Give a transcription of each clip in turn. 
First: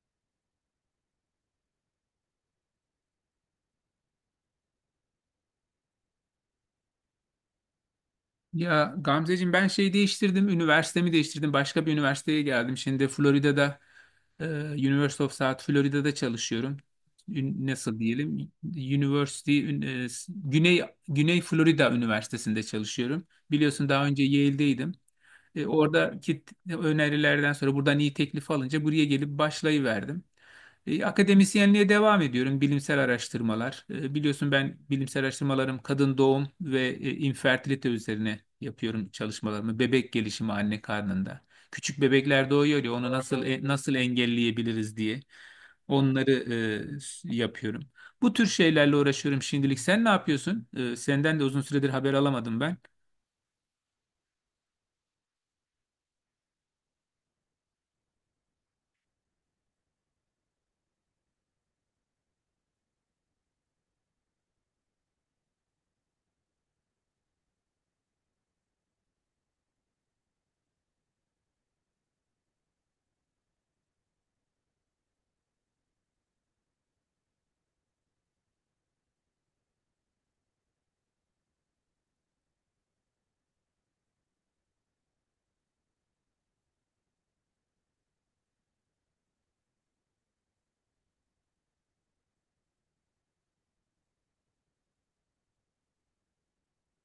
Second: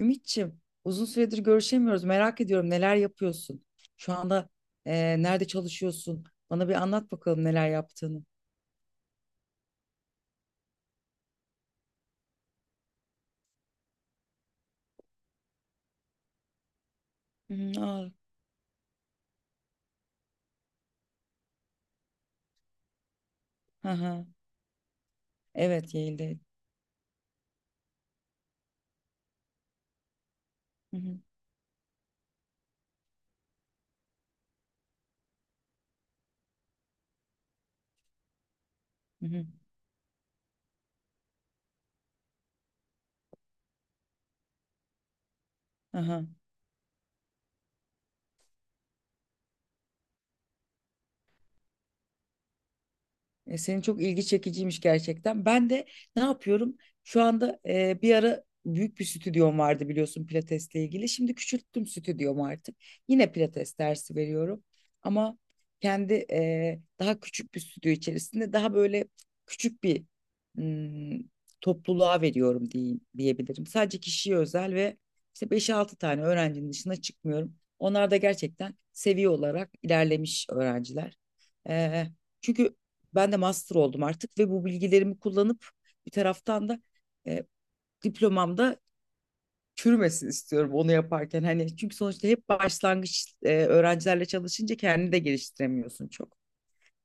Ümitçim, uzun süredir görüşemiyoruz. Merak ediyorum neler yapıyorsun? Şu anda nerede çalışıyorsun? Bana bir anlat bakalım neler yaptığını. Ya Gamzeciğim ben şey değiştirdim, üniversitemi değiştirdim. Başka bir üniversiteye geldim. Şimdi Florida'da, e, University of South Florida'da çalışıyorum. Hı hı, Nasıl aa, diyelim? University ün- e, s- Güney Güney Florida Üniversitesi'nde çalışıyorum. Biliyorsun hı daha önce hı. Yale'deydim. E, Evet, Yale'de. oradaki t- önerilerden sonra buradan iyi teklif alınca buraya gelip başlayıverdim. Hı E, hı, Akademisyenliğe devam ediyorum. Bilimsel araştırmalar. Biliyorsun ben bilimsel araştırmalarım kadın doğum ve infertilite üzerine yapıyorum hı hı, çalışmalarımı. Bebek gelişimi anne karnında. Küçük bebekler doğuyor ya, onu nasıl, nasıl engelleyebiliriz diye hı hı. onları yapıyorum. Bu tür şeylerle uğraşıyorum şimdilik. Sen ne yapıyorsun? Senden de uzun süredir haber alamadım ben. Senin çok ilgi çekiciymiş gerçekten. Ben de ne yapıyorum? Şu anda bir ara büyük bir stüdyom vardı biliyorsun pilatesle ilgili. Şimdi küçülttüm stüdyomu artık. Yine pilates dersi veriyorum. Ama kendi daha küçük bir stüdyo içerisinde daha böyle küçük bir hmm, topluluğa veriyorum diye, diyebilirim. Sadece kişiye özel ve işte beş altı tane öğrencinin dışına çıkmıyorum. Onlar da gerçekten seviye olarak ilerlemiş öğrenciler. E, Çünkü ben de master oldum artık ve bu bilgilerimi kullanıp bir taraftan da e, diplomamda çürümesin istiyorum onu yaparken. Hani çünkü sonuçta hep başlangıç öğrencilerle çalışınca kendini de geliştiremiyorsun çok.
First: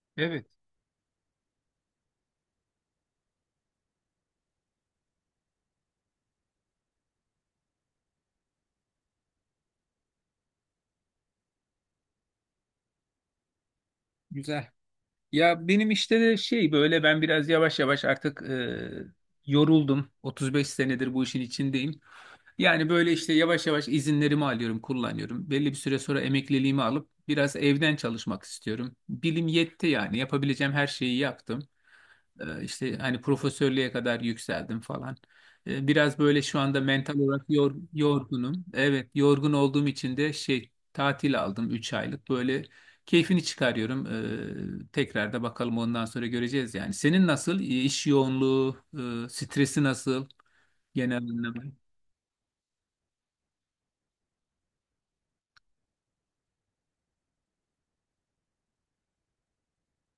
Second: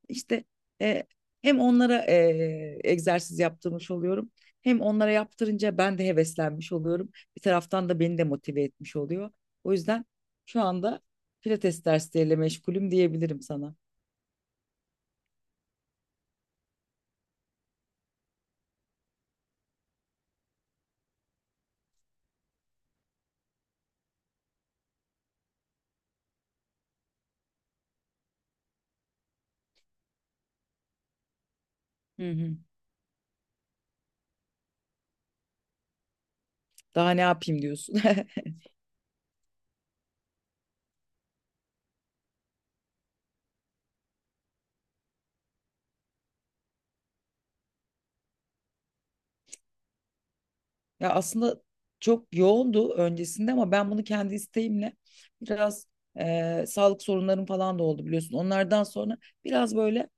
İşte Evet, e, hem onlara egzersiz yaptırmış oluyorum. Hem onlara yaptırınca ben de heveslenmiş oluyorum. Bir taraftan da beni de motive etmiş oluyor. O yüzden şu anda pilates dersleriyle meşgulüm diyebilirim sana. güzel. Ya benim işte de şey böyle ben biraz yavaş yavaş artık, yoruldum. 35 senedir bu işin içindeyim. Yani böyle işte yavaş yavaş izinlerimi alıyorum, kullanıyorum. Belli bir süre sonra emekliliğimi alıp biraz evden çalışmak istiyorum. Bilim yetti yani, yapabileceğim her şeyi yaptım. Hı hı. İşte hani profesörlüğe kadar yükseldim falan. Biraz böyle şu anda Daha mental ne olarak yapayım diyorsun. yorgunum. Evet, yorgun olduğum için de şey tatil aldım 3 aylık. Böyle keyfini çıkarıyorum. Tekrar da bakalım, ondan sonra göreceğiz yani. Senin nasıl? İş yoğunluğu, stresi nasıl Ya genel anlamda? aslında çok yoğundu öncesinde ama ben bunu kendi isteğimle biraz sağlık sorunlarım falan da oldu biliyorsun. Onlardan sonra biraz böyle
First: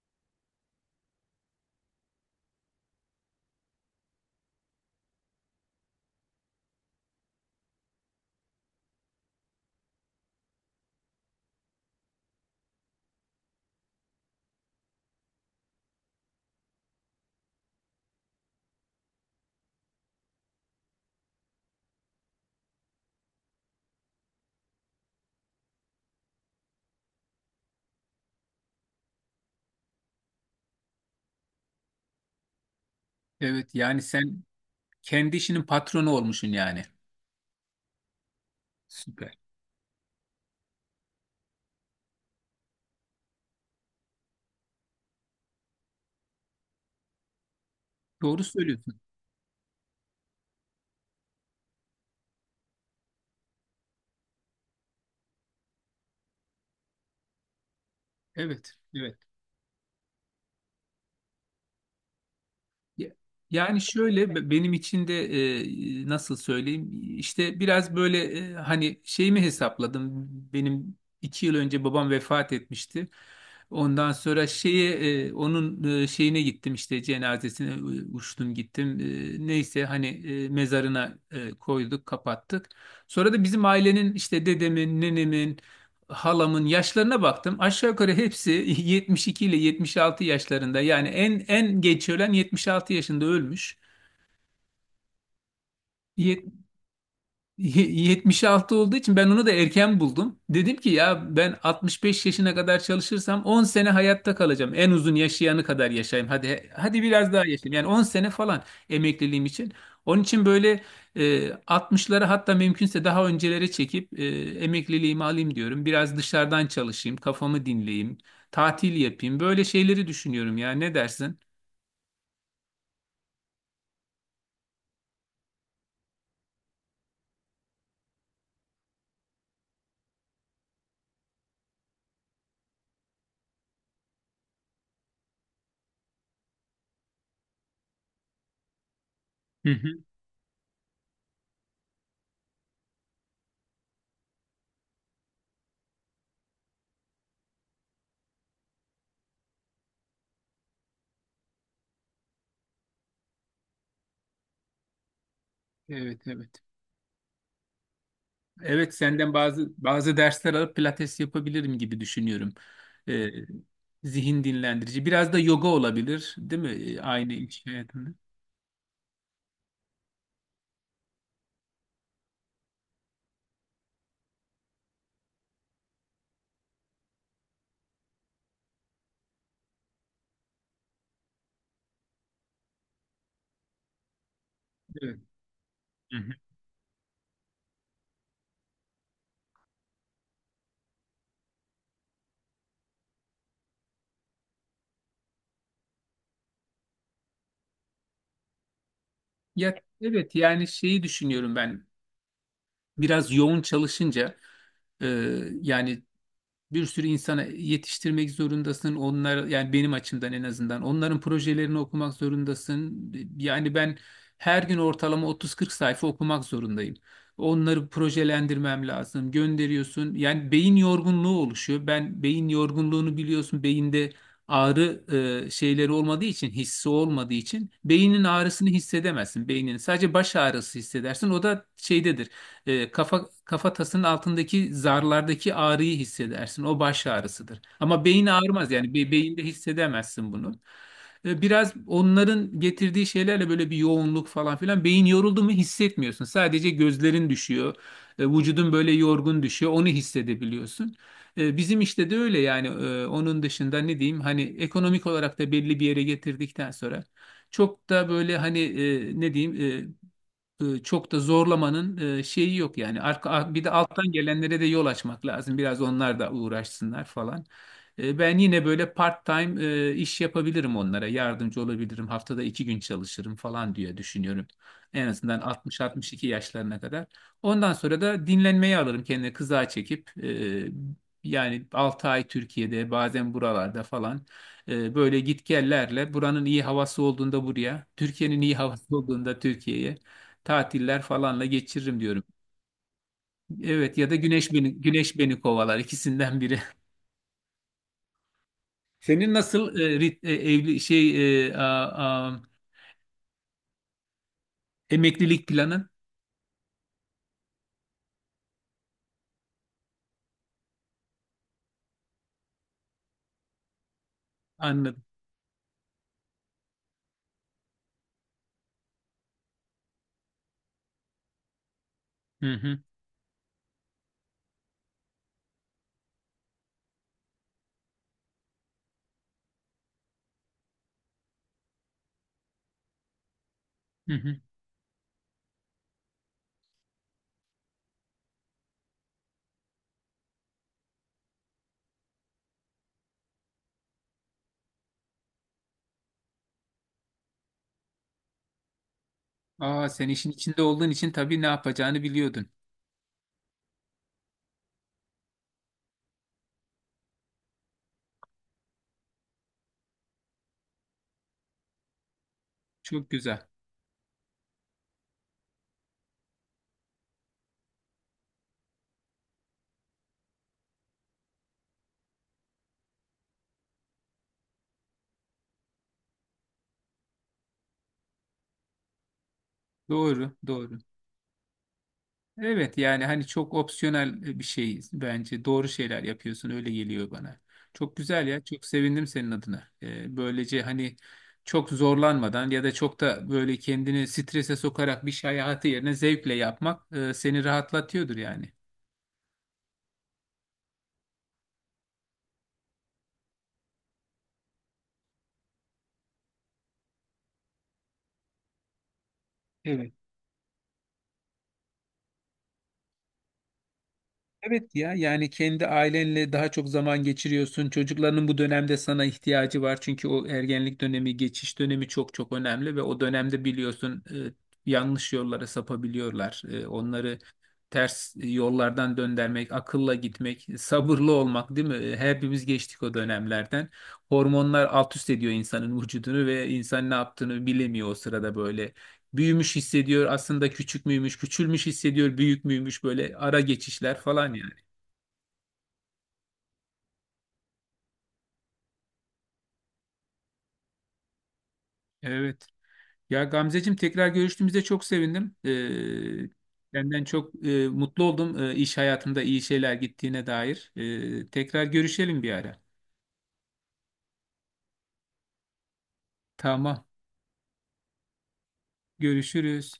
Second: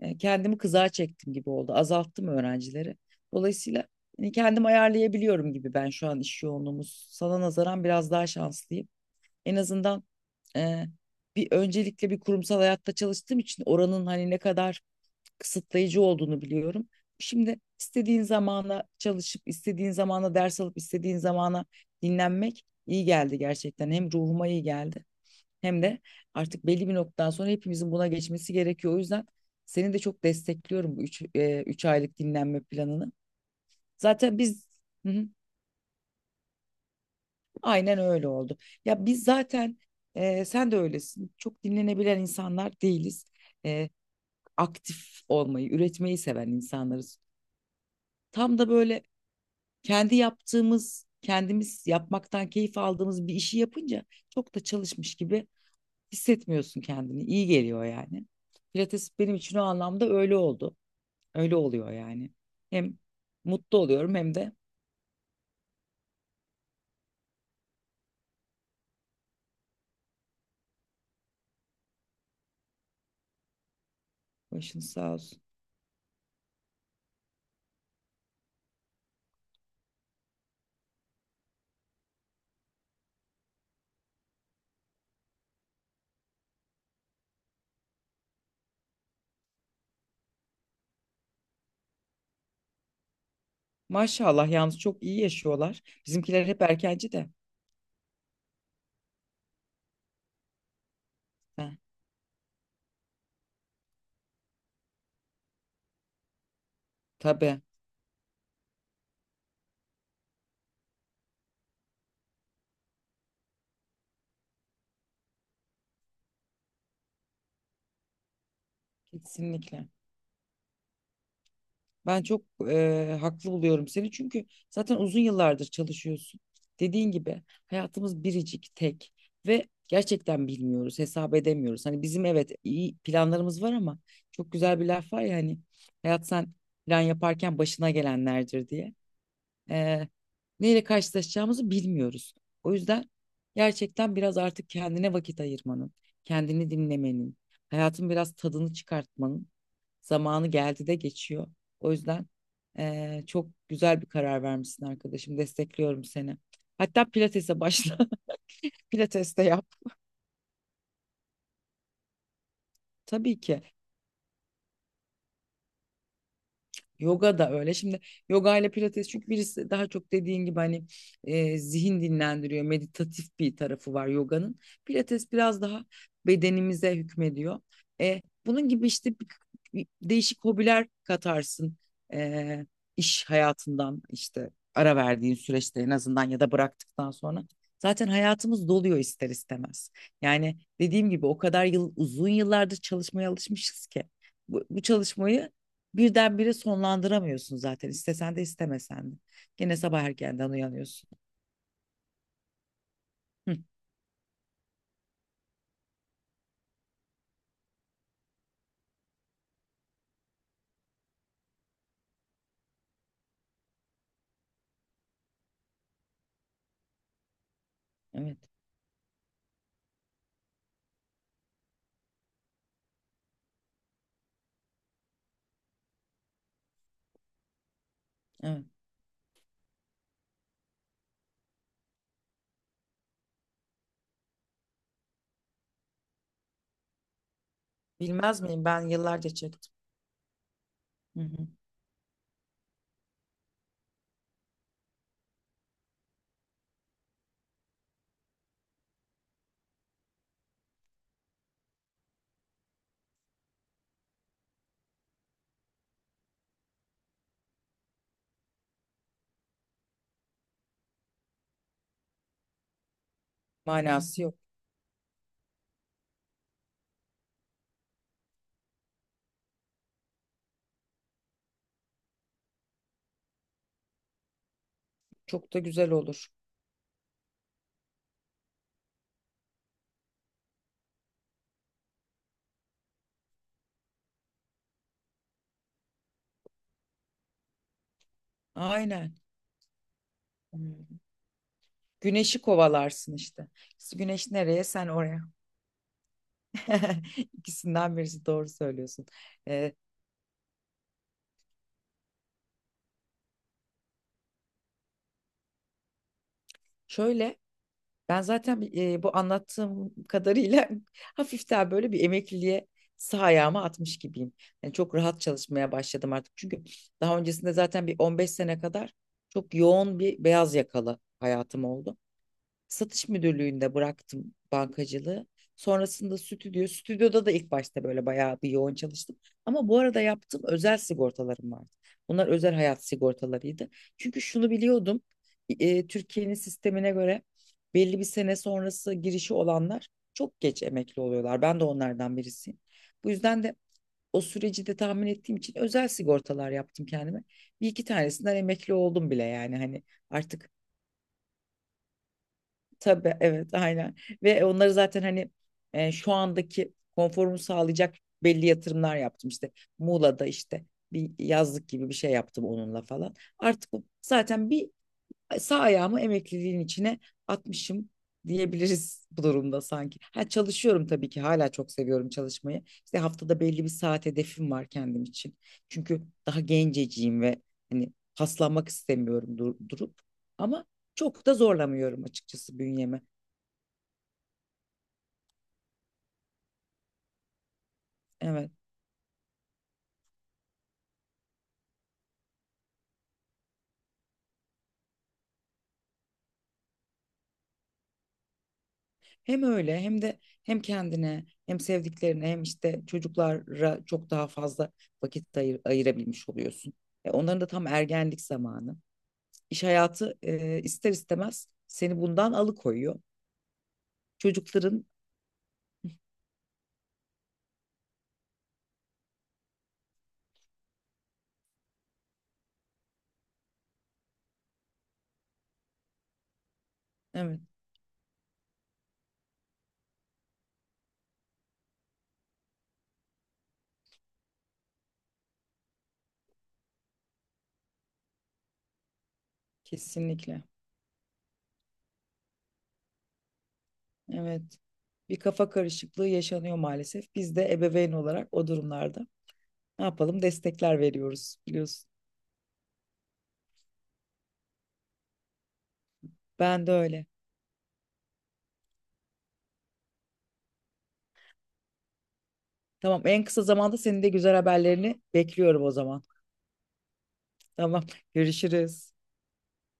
kendimi kızağa çektim gibi oldu. Azalttım öğrencileri. Dolayısıyla hani kendim ayarlayabiliyorum gibi ben şu an iş yoğunluğumuz. Sana nazaran biraz daha şanslıyım. En azından e, bir öncelikle bir kurumsal hayatta çalıştığım için oranın hani ne kadar kısıtlayıcı olduğunu biliyorum. Şimdi istediğin zamana çalışıp, istediğin zamana ders alıp, istediğin zamana dinlenmek iyi geldi gerçekten. Hem ruhuma iyi geldi hem de artık belli bir noktadan sonra hepimizin buna geçmesi gerekiyor. O yüzden seni de çok destekliyorum bu 3 aylık dinlenme planını. Evet, yani Zaten sen biz. Hı hı, kendi işinin patronu olmuşsun yani. aynen öyle oldu. Ya biz Süper. zaten sen de öylesin. Çok dinlenebilen insanlar değiliz. E, Aktif olmayı, üretmeyi seven insanlarız. Doğru Tam da söylüyorsun. böyle kendi yaptığımız, kendimiz yapmaktan keyif aldığımız bir işi yapınca çok da çalışmış gibi hissetmiyorsun kendini. İyi geliyor yani. Evet, Pilates evet. benim için o anlamda öyle oldu. Öyle oluyor yani. Hem Ya- mutlu Yani oluyorum şöyle, hem de benim için de nasıl söyleyeyim, işte biraz böyle hani şeyimi hesapladım. Benim 2 yıl önce babam vefat etmişti, ondan sonra başınız şeye, sağ olsun. onun şeyine gittim, işte cenazesine, uçtum gittim. Neyse hani, mezarına koyduk, kapattık. Sonra da bizim ailenin, işte dedemin, nenemin, halamın yaşlarına baktım. Aşağı yukarı hepsi 72 ile 76 yaşlarında. Yani en geç ölen 76 yaşında ölmüş. Maşallah yalnız çok iyi yaşıyorlar. Bizimkiler hep erkenci de. 76 olduğu için ben onu da erken buldum. Dedim ki ya, ben Heh, 65 yaşına kadar çalışırsam 10 sene hayatta kalacağım. En uzun yaşayanı kadar yaşayayım. Hadi hadi biraz daha tabii. yaşayayım. Yani 10 sene falan emekliliğim için. Onun için böyle, 60'ları, hatta mümkünse daha öncelere çekip, emekliliğimi alayım diyorum. Biraz dışarıdan çalışayım, kafamı dinleyeyim, tatil yapayım. Böyle Kesinlikle. şeyleri düşünüyorum ya. Ne dersin? Ben çok haklı buluyorum seni çünkü zaten uzun yıllardır çalışıyorsun. Dediğin gibi hayatımız biricik, tek ve gerçekten bilmiyoruz, hesap edemiyoruz. Hani bizim evet iyi planlarımız var ama çok güzel bir laf var ya hani hayat sen plan yaparken başına gelenlerdir diye, Hı hı. eee neyle karşılaşacağımızı bilmiyoruz. O yüzden gerçekten biraz artık kendine vakit ayırmanın, kendini dinlemenin, hayatın biraz tadını çıkartmanın zamanı geldi de geçiyor. O yüzden çok güzel bir karar vermişsin arkadaşım. Destekliyorum Evet, seni. evet. Hatta pilatese başla. Evet, senden Pilates de yap. bazı bazı dersler alıp pilates yapabilirim gibi düşünüyorum. Ee, Tabii ki. zihin dinlendirici. Biraz da yoga olabilir, değil mi? Aynı Yoga da iş öyle. Şimdi hayatında. yoga ile pilates çünkü birisi daha çok dediğin gibi hani zihin dinlendiriyor, meditatif bir tarafı var yoganın. Pilates biraz daha bedenimize hükmediyor. Bunun gibi işte bir değişik hobiler katarsın e, iş hayatından işte ara Evet. verdiğin süreçte en Hı azından hı. ya da bıraktıktan sonra. Zaten hayatımız doluyor ister istemez. Yani dediğim gibi o kadar yıl uzun yıllardır çalışmaya alışmışız ki bu çalışmayı birdenbire sonlandıramıyorsun zaten istesen de istemesen de. Ya, Gene sabah evet, erkenden yani şeyi uyanıyorsun. düşünüyorum ben. Biraz Hı, yoğun çalışınca e, yani bir sürü insana yetiştirmek zorundasın. Onlar, yani benim açımdan, en azından onların projelerini okumak zorundasın. Yani ben her gün ortalama 30-40 sayfa okumak zorundayım. Onları evet, projelendirmem lazım. Gönderiyorsun. Yani beyin yorgunluğu oluşuyor. Ben beyin yorgunluğunu biliyorsun. Beyinde ağrı şeyleri olmadığı için, hissi olmadığı için beynin evet. ağrısını hissedemezsin. Beynin sadece baş ağrısı hissedersin. O da şeydedir. Kafatasının altındaki zarlardaki ağrıyı hissedersin. O baş ağrısıdır. Ama beyin Bilmez miyim ağrımaz ben yani, yıllarca beyinde çektim. hissedemezsin bunu. Hı E, hı. biraz onların getirdiği şeylerle böyle bir yoğunluk falan filan, beyin yoruldu mu hissetmiyorsun. Sadece gözlerin düşüyor. Vücudun böyle yorgun düşüyor. Onu hissedebiliyorsun. Bizim işte de öyle yani. Onun dışında ne diyeyim, hani ekonomik olarak da belli bir yere getirdikten sonra çok da böyle hani, ne diyeyim, çok da zorlamanın şeyi yok yani. Bir de alttan Manası yok. gelenlere de yol açmak lazım. Biraz onlar da uğraşsınlar falan. Ben yine böyle part-time, iş yapabilirim onlara. Yardımcı olabilirim. Haftada 2 gün çalışırım falan diye düşünüyorum. En azından Çok da güzel 60-62 olur. yaşlarına kadar. Ondan sonra da dinlenmeyi alırım kendine kıza çekip. Yani 6 ay Türkiye'de, bazen buralarda falan, böyle gitgellerle, buranın iyi havası olduğunda buraya, Türkiye'nin iyi havası Aynen. olduğunda Türkiye'ye Hmm. tatiller falanla geçiririm diyorum. Güneşi kovalarsın işte. İşte Evet, ya da güneş güneş nereye beni, sen güneş oraya. beni kovalar, ikisinden biri. İkisinden birisi doğru söylüyorsun. Senin Ee, nasıl e, rit- e, evli şey e, a- a- emeklilik planın? Şöyle, ben zaten bu anlattığım kadarıyla hafiften böyle bir emekliliğe sağ ayağımı atmış gibiyim. Yani çok Anladım. rahat çalışmaya başladım artık. Çünkü daha öncesinde zaten bir 15 sene kadar çok yoğun bir beyaz yakalı hayatım oldu, Hı hı. satış müdürlüğünde bıraktım bankacılığı. Sonrasında stüdyoda da ilk başta böyle bayağı bir yoğun çalıştım. Ama bu arada yaptığım özel sigortalarım vardı. Bunlar özel hayat sigortalarıydı. Hı Çünkü hı. şunu biliyordum, Türkiye'nin sistemine göre belli bir sene sonrası girişi olanlar çok geç emekli oluyorlar. Ben de onlardan birisiyim. Bu yüzden de o süreci de tahmin ettiğim için özel sigortalar yaptım kendime. Bir iki tanesinden emekli oldum bile yani hani Aa, sen işin artık. içinde olduğun için tabii ne yapacağını biliyordun. Tabii, evet, aynen, ve onları zaten hani şu andaki konforumu sağlayacak belli yatırımlar yaptım işte Muğla'da işte bir yazlık gibi bir şey yaptım onunla Çok falan. güzel. Artık zaten bir sağ ayağımı emekliliğin içine atmışım diyebiliriz bu durumda sanki. Ha, çalışıyorum tabii ki, hala çok seviyorum çalışmayı. İşte haftada belli bir saat hedefim var kendim için. Çünkü daha genceciyim ve hani paslanmak istemiyorum durup, Doğru, ama doğru. çok da zorlamıyorum açıkçası Evet, bünyemi. yani hani çok opsiyonel bir şey, bence doğru şeyler yapıyorsun, öyle geliyor bana. Çok güzel ya, Evet. çok sevindim senin adına. Böylece hani çok zorlanmadan ya da çok da böyle kendini strese sokarak bir şey hayatı yerine zevkle yapmak seni rahatlatıyordur yani. Hem öyle, hem de hem kendine, hem sevdiklerine, hem işte çocuklara çok daha fazla vakit ayırabilmiş oluyorsun. Onların da tam ergenlik zamanı. İş Evet. hayatı ister istemez seni bundan alıkoyuyor. Evet Çocukların ya, yani kendi ailenle daha çok zaman geçiriyorsun. Çocukların bu dönemde sana ihtiyacı var. Çünkü o ergenlik dönemi, geçiş dönemi çok çok önemli ve o dönemde biliyorsun, yanlış yollara sapabiliyorlar. Onları evet, ters yollardan döndürmek, akılla gitmek, sabırlı olmak, değil mi? Hepimiz geçtik o dönemlerden. Hormonlar alt üst ediyor insanın vücudunu ve insan ne yaptığını bilemiyor o sırada böyle. Büyümüş hissediyor, kesinlikle, aslında küçük müymüş, küçülmüş hissediyor, büyük müymüş, böyle ara geçişler falan evet, yani. bir kafa karışıklığı yaşanıyor maalesef. Biz de ebeveyn olarak o durumlarda ne yapalım destekler veriyoruz biliyorsun. Evet. Ya Gamzeciğim, tekrar görüştüğümüzde çok sevindim. Ee, Ben de Senden öyle. çok mutlu oldum, iş hayatımda iyi şeyler gittiğine dair. Tekrar görüşelim bir ara. Tamam, en kısa zamanda senin de güzel haberlerini bekliyorum o zaman. Tamam. Tamam, görüşürüz. Görüşürüz.